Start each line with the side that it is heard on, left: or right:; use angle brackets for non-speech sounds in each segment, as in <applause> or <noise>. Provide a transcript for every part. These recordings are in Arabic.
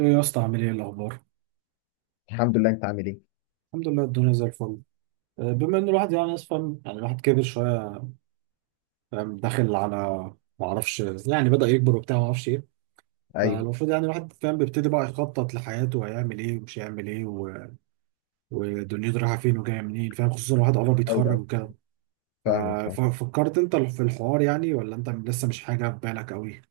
right: ايه يا اسطى، عامل ايه؟ الاخبار؟
left: الحمد لله. انت عامل ايه؟
right: الحمد لله، الدنيا زي الفل. بما ان الواحد ناس فاهم، الواحد كبر شويه، فاهم؟ داخل على، ما اعرفش، يعني بدأ يكبر وبتاع، ما اعرفش ايه.
left: ايوه،
right: فالمفروض يعني الواحد، فاهم، بيبتدي بقى يخطط لحياته وهيعمل ايه ومش هيعمل ايه ودنيته رايحه فين وجايه منين، فاهم؟ خصوصا الواحد قرب
left: ايوه،
right: يتخرج
left: أيوة.
right: وكده. ف...
left: فاهمك، فاهم.
right: ففكرت انت في الحوار يعني؟ ولا انت لسه مش حاجه في بالك قوي؟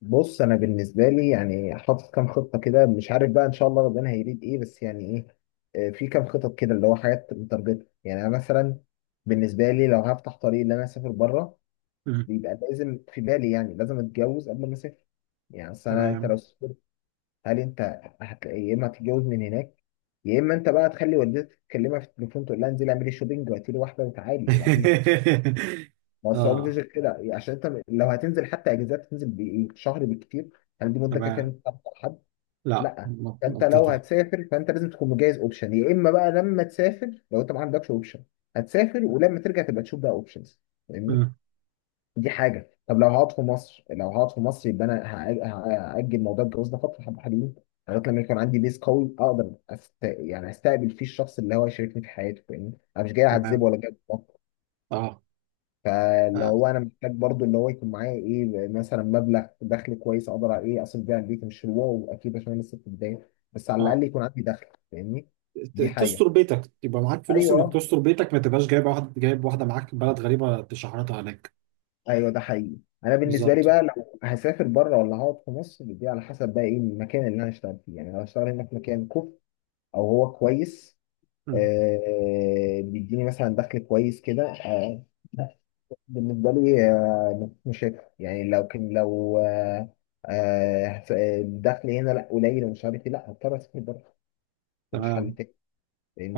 left: بص، انا بالنسبه لي يعني حاطط كام خطه كده، مش عارف بقى ان شاء الله ربنا هيريد ايه، بس يعني ايه، في كام خطط كده اللي هو حاجات متارجته، يعني انا مثلا بالنسبه لي لو هفتح طريق ان انا اسافر بره،
right: مم.
left: بيبقى لازم في بالي يعني لازم اتجوز قبل ما اسافر. يعني اصل انت لو
right: تمام.
left: سافرت، هل انت يا اما هتتجوز من هناك، يا اما انت بقى تخلي والدتك تكلمها في التليفون تقول لها انزلي اعملي شوبينج وهاتيلي واحده وتعالي، وبعديها
right: <laughs>
left: ما هو مفيش
right: اه.
left: غير كده يعني، عشان انت لو هتنزل حتى اجازات تنزل بايه شهر بالكتير. هل دي مده كافيه ان
right: تمام.
left: انت تعرف حد؟
right: لا.
left: لا. فانت لو
right: منطقي.
left: هتسافر فانت لازم تكون مجهز اوبشن، يا اما بقى لما تسافر لو انت ما عندكش اوبشن هتسافر ولما ترجع تبقى تشوف بقى اوبشنز. فاهمني؟
right: مم.
left: دي حاجه. طب لو هقعد في مصر، لو هقعد في مصر يبقى انا هاجل موضوع الجواز ده فتره حبه حلوين، لغايه لما يكون عندي بيس قوي اقدر يعني استقبل فيه الشخص اللي هو هيشاركني في حياته. فاهمني؟ انا مش جاي اعذبه
right: تمام.
left: ولا جاي.
right: اه.
left: فاللي هو انا محتاج برضو اللي هو يكون معايا ايه، مثلا مبلغ دخل كويس اقدر ايه اصرف بيه على البيت، مش الواو اكيد عشان انا لسه في البدايه، بس على
right: اه.
left: الاقل يكون عندي دخل. فاهمني؟ دي
right: تستر
left: حاجه.
right: بيتك، يبقى معاك فلوس انك
left: ايوه
right: تستر بيتك، ما تبقاش جايب واحد، جايب واحده معاك بلد غريبه تشحرطها هناك.
left: ايوه ده حقيقي. انا بالنسبه لي
right: بالظبط.
left: بقى لو هسافر بره ولا هقعد في مصر دي على حسب بقى ايه المكان اللي انا هشتغل فيه. يعني لو هشتغل هنا في مكان كوف او هو كويس،
right: مم.
left: بيديني مثلا دخل كويس كده، بالنسبة لي. مش هيك. يعني لو كان، لو الدخل هنا لا قليل ومش عارف ايه، لا هضطر اسافر بره. مفيش حل
right: تمام.
left: تاني.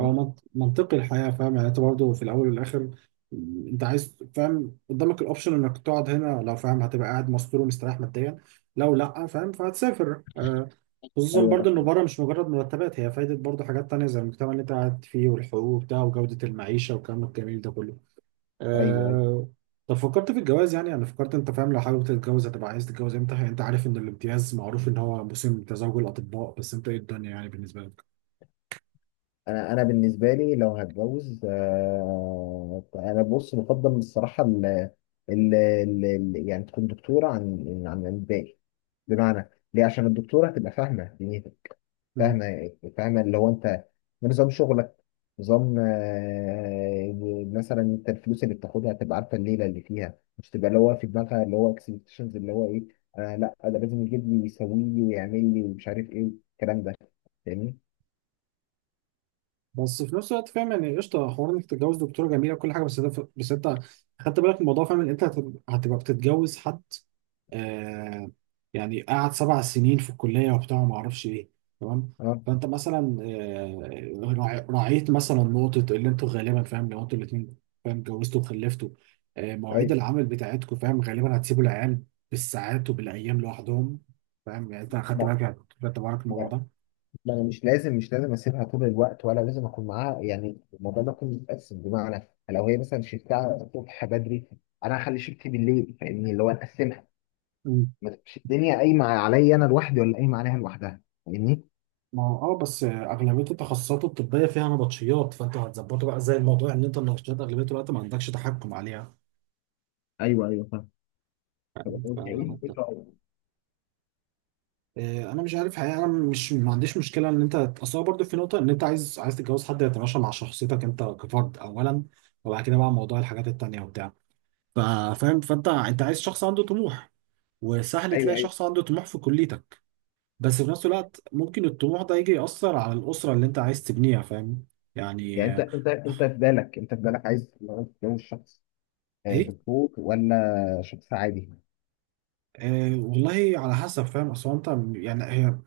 right: هو منطقي الحياه، فاهم يعني؟ انت برضه في الاول والاخر، مم، انت عايز، فاهم، قدامك الاوبشن انك تقعد هنا، لو فاهم هتبقى قاعد مستور ومستريح ماديا، لو لا فاهم فهتسافر. خصوصا
left: ايوه ده
right: برضه انه
left: حقيقي.
right: بره مش مجرد مرتبات هي فايده، برضه حاجات تانية زي المجتمع اللي انت قاعد فيه والحقوق بتاعه وجوده المعيشه والكلام الجميل ده كله.
left: ايوه ايوه.
right: آه... طب فكرت في الجواز يعني؟ انا فكرت، انت فاهم، لو حابب تتجوز هتبقى عايز تتجوز امتى؟ يعني انت عارف ان الامتياز معروف ان هو موسم تزاوج الاطباء، بس انت ايه الدنيا يعني بالنسبه لك؟
left: انا بالنسبه لي لو هتجوز، انا بص بفضل الصراحه يعني تكون دكتوره عن عن الباقي. بمعنى ليه؟ عشان الدكتوره هتبقى فاهمه دنيتك. فاهمة. فاهمة اللي هو انت ده نظام شغلك. نظام، مثلا انت الفلوس اللي بتاخدها تبقى عارفة الليلة اللي فيها، مش تبقى اللي هو في دماغها اللي هو اكسبكتيشنز اللي هو ايه، لا ده لازم يجيب لي يسوي لي ويعمل لي ومش عارف ايه الكلام ده. فاهمني؟
right: بس في نفس الوقت فاهم، يعني قشطه حوار انك تتجوز دكتوره جميله وكل حاجه، بس ده بس انت خدت بالك من الموضوع؟ فاهم ان انت هتبقى بتتجوز حد. آه. يعني قعد 7 سنين في الكليه وبتاع، ما اعرفش ايه. تمام.
left: اه.
right: فانت مثلا، آه، راعيت مثلا نقطه اللي انتوا غالبا، فاهم، لو انتوا الاثنين فاهم اتجوزتوا وخلفتوا، آه مواعيد
left: طيب،
right: العمل بتاعتكم، فاهم، غالبا هتسيبوا العيال بالساعات وبالايام لوحدهم، فاهم؟ يعني انت خدت
left: ما
right: بالك يعني، خدت بالك من
left: ما-
right: الموضوع
left: ما انا مش لازم، مش لازم اسيبها طول الوقت ولا لازم اكون معاها. يعني الموضوع ده كله متقسم. بمعنى لو هي مثلا شفتها الصبح بدري، انا هخلي شفتي بالليل. فاهمني؟ اللي هو اقسمها،
right: ده؟
left: ما تبقاش الدنيا قايمه عليا انا لوحدي ولا قايمه عليها لوحدها. فاهمني؟
right: ما هو اه، بس اغلبيه التخصصات الطبيه فيها نبطشيات، فانت هتظبطه بقى زي الموضوع ان انت النبطشيات اغلبيه الوقت ما عندكش تحكم عليها،
left: ايوه ايوه فاهم. طب
right: يعني.
left: أنت إيه
right: فحتى،
left: الفكرة؟
right: انا مش عارف حقيقه، انا مش، ما عنديش مشكله ان انت، اصل هو برضه في نقطه ان انت عايز تتجوز حد يتماشى مع شخصيتك انت كفرد اولا، وبعد كده بقى موضوع الحاجات التانيه وبتاع. ف- فاهم، فانت انت عايز شخص عنده طموح، وسهل
left: ايوه
right: تلاقي
left: ايوه.
right: شخص عنده طموح في كليتك، بس في نفس الوقت ممكن الطموح ده يجي يأثر على الأسرة اللي انت عايز تبنيها، فاهم
left: يعني
right: يعني؟
left: انت انت انت في بالك، عايز لو تتجوز شخص،
right: ايه،
left: دكتور ولا شخص عادي؟
right: أه والله على حسب، فاهم، اصل هو، انت يعني هي،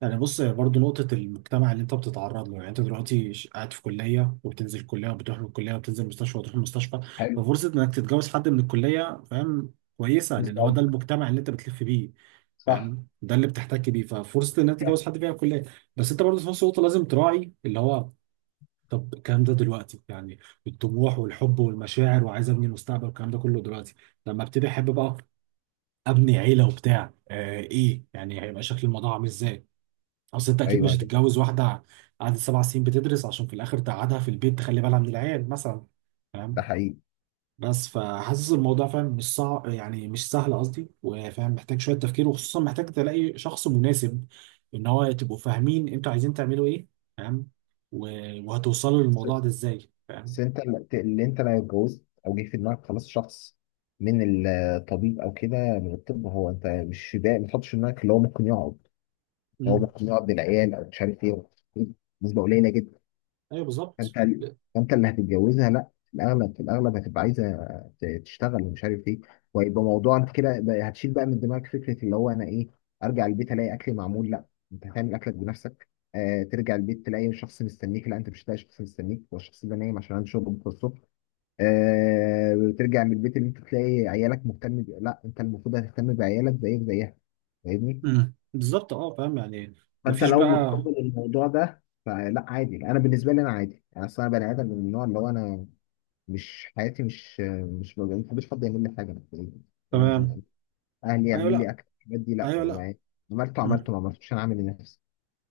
right: يعني بص هي برضه نقطة المجتمع اللي انت بتتعرض له. يعني انت دلوقتي قاعد في كلية وبتنزل كلية، وبتروح من الكلية وبتنزل مستشفى وتروح المستشفى،
left: حلو.
right: ففرصة انك تتجوز حد من الكلية، فاهم، كويسة،
left: بس
right: لان هو ده
left: قصدي.
right: المجتمع اللي انت بتلف بيه،
left: صح.
right: فاهم، ده اللي بتحتك بيه، ففرصة انك
left: كده.
right: تتجوز حد فيها الكلية. بس انت برضه في نفس الوقت لازم تراعي اللي هو، طب الكلام ده دلوقتي يعني، الطموح والحب والمشاعر وعايز ابني مستقبل والكلام ده كله، دلوقتي لما ابتدي احب بقى، ابني عيله وبتاع، آه ايه، يعني هيبقى شكل الموضوع عامل ازاي؟ اصل انت اكيد
left: ايوه
right: مش
left: ايوه
right: هتتجوز واحده قعدت سبع سنين بتدرس عشان في الاخر تقعدها في البيت تخلي بالها من العيال مثلا،
left: ده
right: فاهم.
left: حقيقي.
right: بس فحاسس الموضوع، فاهم، مش صعب يعني، مش سهل قصدي، وفاهم محتاج شويه تفكير، وخصوصا محتاج تلاقي شخص مناسب، ان هو تبقوا فاهمين انتوا عايزين تعملوا ايه، فاهم، وهتوصلوا
left: بس
right: للموضوع ده ازاي،
left: بس
right: فاهم.
left: انت اللي انت لو اتجوزت او جه في دماغك خلاص شخص من الطبيب او كده من الطب، هو انت مش ده، ما تحطش في دماغك اللي هو ممكن يقعد، هو
right: امم.
left: ممكن يقعد بالعيال او مش عارف ايه. نسبه قليله.
right: ايوه
left: فانت
right: بالظبط.
left: فانت اللي هتتجوزها لا، في الاغلب في الاغلب هتبقى عايزه تشتغل ومش عارف ايه. وهيبقى موضوع انت كده هتشيل بقى من دماغك فكره اللي هو انا ايه، ارجع البيت الاقي اكلي معمول؟ لا، انت هتعمل اكلك بنفسك. آه ترجع البيت تلاقي شخص مستنيك؟ لا، انت مش هتلاقي شخص مستنيك، هو الشخص ده نايم عشان عنده شغل بكره الصبح. آه ترجع من البيت اللي انت تلاقي عيالك مهتم لا انت المفروض هتهتم بعيالك زيك زيها. فاهمني؟
right: بالظبط، اه فاهم يعني.
left: فانت
right: مفيش
left: لو
right: بقى.
left: متقبل الموضوع ده فلا عادي. انا بالنسبه لي انا عادي، انا اصلا بني ادم من النوع اللي هو انا، مش حياتي، مش ما بحبش حد يعمل لي حاجه مبدئيا. هو أنا-
right: تمام.
left: اهلي
right: ايوه
left: يعملوا
right: لا.
left: لي اكل، الحاجات دي لا،
right: ايوه لا.
left: عملته
right: مم.
left: عملته، ما عملتوش انا عامل لنفسي.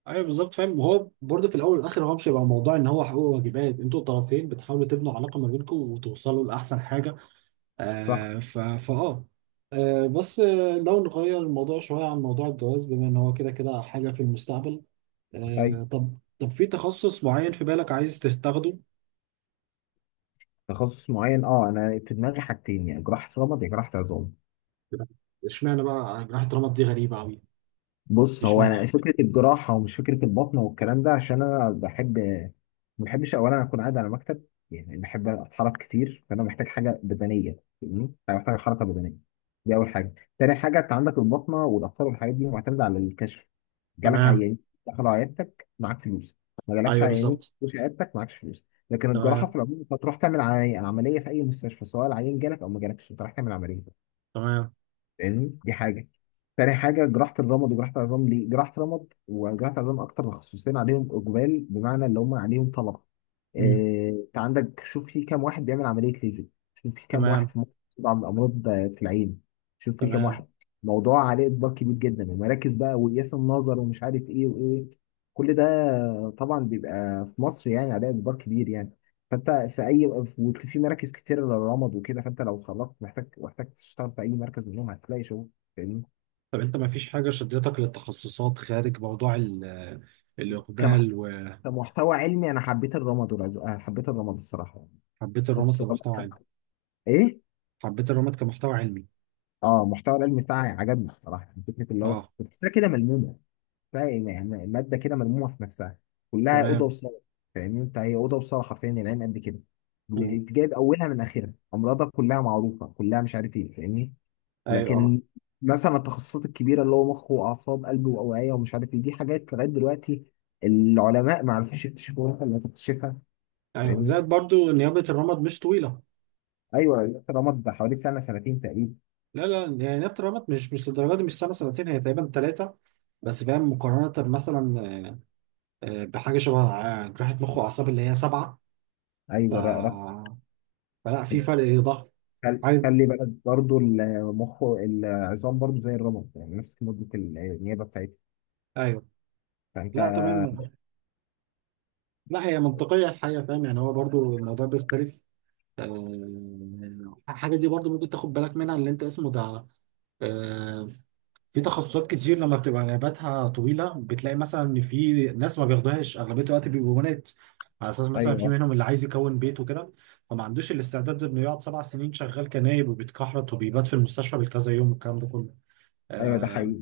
right: ايوه بالظبط، فاهم. وهو برضه في الاول والاخر هو مش هيبقى موضوع ان هو حقوق وواجبات، انتوا الطرفين بتحاولوا تبنوا علاقه ما بينكم وتوصلوا لاحسن حاجه.
left: صح.
right: آه ف فاه آه بس آه لو نغير الموضوع شويه عن موضوع الجواز، بما ان هو كده كده حاجه في المستقبل.
left: اي.
right: طب في تخصص معين في بالك عايز تاخده؟
left: تخصص معين، اه انا في دماغي حاجتين، يا جراحه رمد يا جراحه عظام.
right: اشمعنى بقى جراحه رمد؟ دي غريبه قوي.
left: بص، هو انا
right: اشمعنى؟
left: فكره الجراحه ومش فكره البطن والكلام ده، عشان انا بحب، ما بحبش اولا اكون قاعد على مكتب، يعني بحب اتحرك كتير، فانا محتاج حاجه بدنيه. فاهمني؟ انا محتاج حركه بدنيه. دي اول حاجه. تاني حاجه، انت عندك البطنه والاطفال والحاجات دي معتمده على الكشف. جالك
right: تمام.
left: عيانين دخلوا عيادتك معاك فلوس، ما جالكش
right: ايوه
left: عيانين
right: بالظبط.
left: مش عيادتك معاكش فلوس. لكن الجراحه
right: تمام.
left: في العموم، انت هتروح تعمل عمليه، عملية في اي مستشفى، سواء العيان جالك او ما جالكش انت رايح تعمل عمليه.
right: تمام.
left: فاهمني؟ دي حاجه. تاني حاجه، جراحه الرمد وجراحه العظام، ليه جراحه رمد وجراحه عظام؟ اكتر تخصصين عليهم اقبال، بمعنى اللي هم عليهم طلب.
right: مم.
left: انت عندك، شوف في كام واحد بيعمل عمليه ليزر، شوف في كام واحد
right: تمام.
left: في مصر بيطلع امراض في العين، شوف في كام
right: تمام.
left: واحد. موضوع عليه اقبال كبير جدا، المراكز بقى وقياس النظر ومش عارف ايه وايه، كل ده طبعا بيبقى في مصر يعني عليه اقبال كبير يعني. فانت في اي، وفي مراكز كتير للرمض وكده، فانت لو اتخرجت محتاج، محتاج تشتغل في اي مركز منهم هتلاقي شغل. فاهمني؟
right: طب انت ما فيش حاجة شدتك للتخصصات خارج موضوع
left: كمحت...
right: الإقبال؟
left: كمحتوى علمي، انا حبيت الرمض والعز... آه، حبيت الرمض الصراحه يعني.
right: وحبيت الرمد
left: تخصص الرمض
right: كمحتوى
left: كان
right: علمي؟
left: ايه.
right: حبيت الرمد كمحتوى علمي.
left: اه، المحتوى العلمي بتاعي عجبني الصراحه، يعني فكره اللي هو
right: اه.
left: بتحسها كده ملمومه، بتحسها يعني الماده كده ملمومه في نفسها، كلها اوضه
right: تمام.
left: وصاله. فاهمني؟ انت هي اوضه وصاله حرفيا، العين قد كده،
right: مم.
left: جايب اولها من اخرها، امراضها كلها معروفه كلها، مش عارف ايه، فاهمني.
right: ايوه اه.
left: لكن مثلا التخصصات الكبيره اللي هو مخ واعصاب، قلب واوعيه، ومش عارف ايه، دي حاجات لغايه دلوقتي العلماء ما عرفوش يكتشفوها اللي تكتشفها.
right: ايوه
left: فاهمني؟
right: زائد برضو نيابة الرمد مش طويلة.
left: ايوه، رمض ده حوالي سنه سنتين تقريبا.
right: لا لا يعني نيابة الرمد مش، مش للدرجة دي، مش سنة سنتين، هي تقريبا 3. بس فاهم، مقارنة مثلا بحاجة شبه، جراحة مخ وأعصاب اللي هي 7. ف...
left: ايوه،
right: فلا في فرق ضخم. عايز.
left: خلي بالك برضه، المخ العظام برضه زي الرمد يعني نفس مده النيابه بتاعتها.
right: ايوه.
left: فانت،
right: لا تمام. لا هي منطقية الحقيقة، فاهم يعني، هو برضو الموضوع بيختلف. حاجة دي برضو ممكن تاخد بالك منها، اللي انت اسمه ده، آه، في تخصصات كتير لما بتبقى نوباتها طويلة بتلاقي مثلا ان في ناس ما بياخدوهاش، اغلبية الوقت بيبقوا بنات، على اساس مثلا في
left: ايوه
right: منهم اللي عايز يكون بيت وكده، فما عندوش الاستعداد انه يقعد 7 سنين شغال كنايب وبيتكحرت وبيبات في المستشفى بالكذا يوم والكلام ده كله.
left: ايوه ده
right: آه،
left: حقيقي.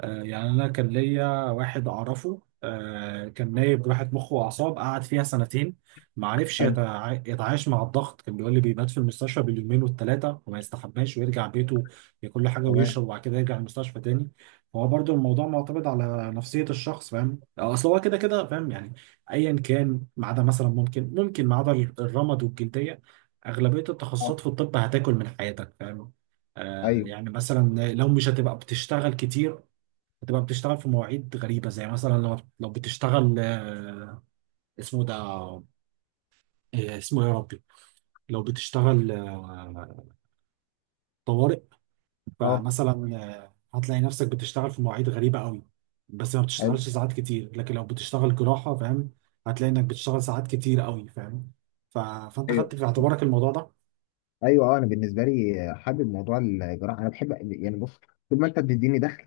right: يعني انا كان ليا واحد اعرفه، كان نايب راحة مخ واعصاب، قعد فيها سنتين ما عرفش
left: حلو.
right: يتعايش مع الضغط، كان بيقول لي بيبات في المستشفى باليومين والثلاثه وما يستحماش، ويرجع بيته ياكل له حاجه
left: تمام.
right: ويشرب وبعد كده يرجع المستشفى تاني. هو برضو الموضوع معتمد على نفسيه الشخص، فاهم، اصل هو كده كده، فاهم يعني، ايا كان، ما عدا مثلا، ممكن ما عدا الرمد والجلديه، اغلبيه
left: آه.
right: التخصصات في الطب هتاكل من حياتك، فاهم.
left: ايوه
right: يعني مثلا لو مش هتبقى بتشتغل كتير، بتبقى بتشتغل في مواعيد غريبة زي مثلا لو بتشتغل، اسمه ده، اسمه إيه يا ربي؟ لو بتشتغل، طوارئ.
left: اه.
right: فمثلا، هتلاقي نفسك بتشتغل في مواعيد غريبة قوي، بس ما
left: حلو.
right: بتشتغلش ساعات كتير. لكن لو بتشتغل جراحة، فاهم، هتلاقي انك بتشتغل ساعات كتير قوي، فاهم. فانت
left: ايوه
right: خدت في اعتبارك الموضوع ده؟
left: ايوه اه انا بالنسبه لي حابب موضوع الجراحه، انا بحب يعني. بص، طول ما انت بتديني دخل،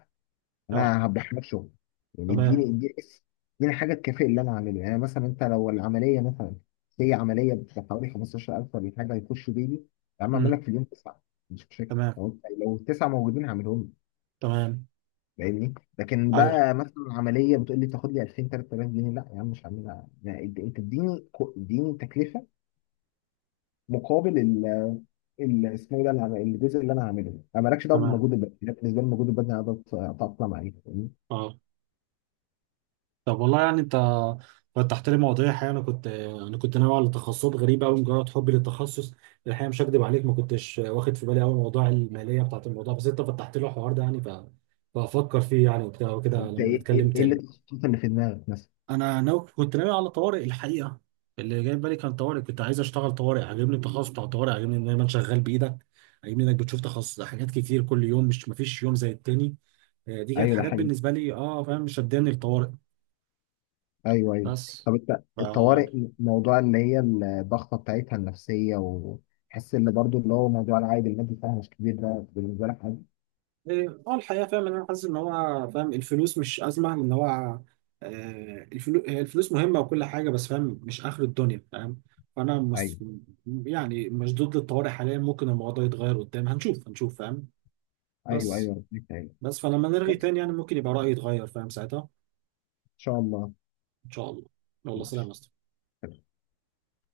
right: اه.
left: انا هبدأ نفسه. يعني
right: تمام.
left: اديني حاجه تكافئ اللي انا عامله. يعني مثلا انت لو العمليه، مثلا هي عمليه بحوالي 15000 ولا حاجه، هيخشوا بيلي يا عم اعمل
right: امم.
left: لك في اليوم تسعه، مش مشاكل.
right: تمام.
left: لو انت، لو التسعه موجودين هعملهم لك.
right: تمام.
left: فاهمني؟ لكن
right: ايوه.
left: بقى مثلا عمليه بتقول لي تاخد لي 2000 3000 جنيه، لا يا عم مش هعملها. يعني انت، اديني اديني تكلفه مقابل اسمه ايه ده، الجزء اللي انا هعمله. انا مالكش دعوه
right: تمام.
left: بالمجهود البدني، أنا بالنسبه لي المجهود البدني انا بتاقلم عليه.
right: اه. طب والله يعني انت فتحت لي مواضيع الحقيقه، انا كنت ناوي على تخصصات غريبه قوي مجرد حبي للتخصص. الحقيقه مش هكدب عليك، ما كنتش واخد في بالي قوي موضوع الماليه بتاعت الموضوع، بس انت فتحت لي الحوار ده يعني. فافكر فيه يعني وبتاع وكده
left: انت
right: لما
left: ايه،
right: نتكلم
left: إيه اللي
right: تاني.
left: التخصصات اللي في دماغك مثلا؟
right: انا ناوي، كنت ناوي على طوارئ الحقيقه، اللي جاي في بالي كان طوارئ. كنت عايز اشتغل طوارئ، عاجبني التخصص بتاع الطوارئ، عاجبني ان دايما شغال بايدك، عاجبني انك بتشوف تخصص حاجات كتير كل يوم، مش مفيش يوم زي التاني. دي كانت
left: ايوه ده
right: حاجات
left: حقيقي.
right: بالنسبه لي، اه فاهم، شداني الطوارئ.
left: ايوه ايوه.
right: بس،
left: طب انت الطوارئ، موضوع اللي هي الضغطه بتاعتها النفسيه، وحس ان برضو اللي هو موضوع العائد المادي بتاعها مش كبير، ده بالنسبه لك عادي؟
right: إيه، اه الحقيقة فاهم ان انا حاسس ان هو، فاهم، الفلوس مش أزمة، ان هو، هي الفلوس مهمة وكل حاجة، بس فاهم مش آخر الدنيا، فاهم. فأنا
left: ايوه
right: مس... يعني مش ضد الطوارئ حاليا، ممكن الموضوع يتغير قدام، هنشوف هنشوف، فاهم.
left: ايوه ايوه
right: بس،
left: ربنا يكرمك.
right: بس فلما نرغي
left: بس
right: تاني يعني ممكن يبقى رأيي يتغير فاهم ساعتها.
left: ان شاء الله.
right: إن شاء الله. يلا، سلام يا
left: ماشي.
right: أسطى.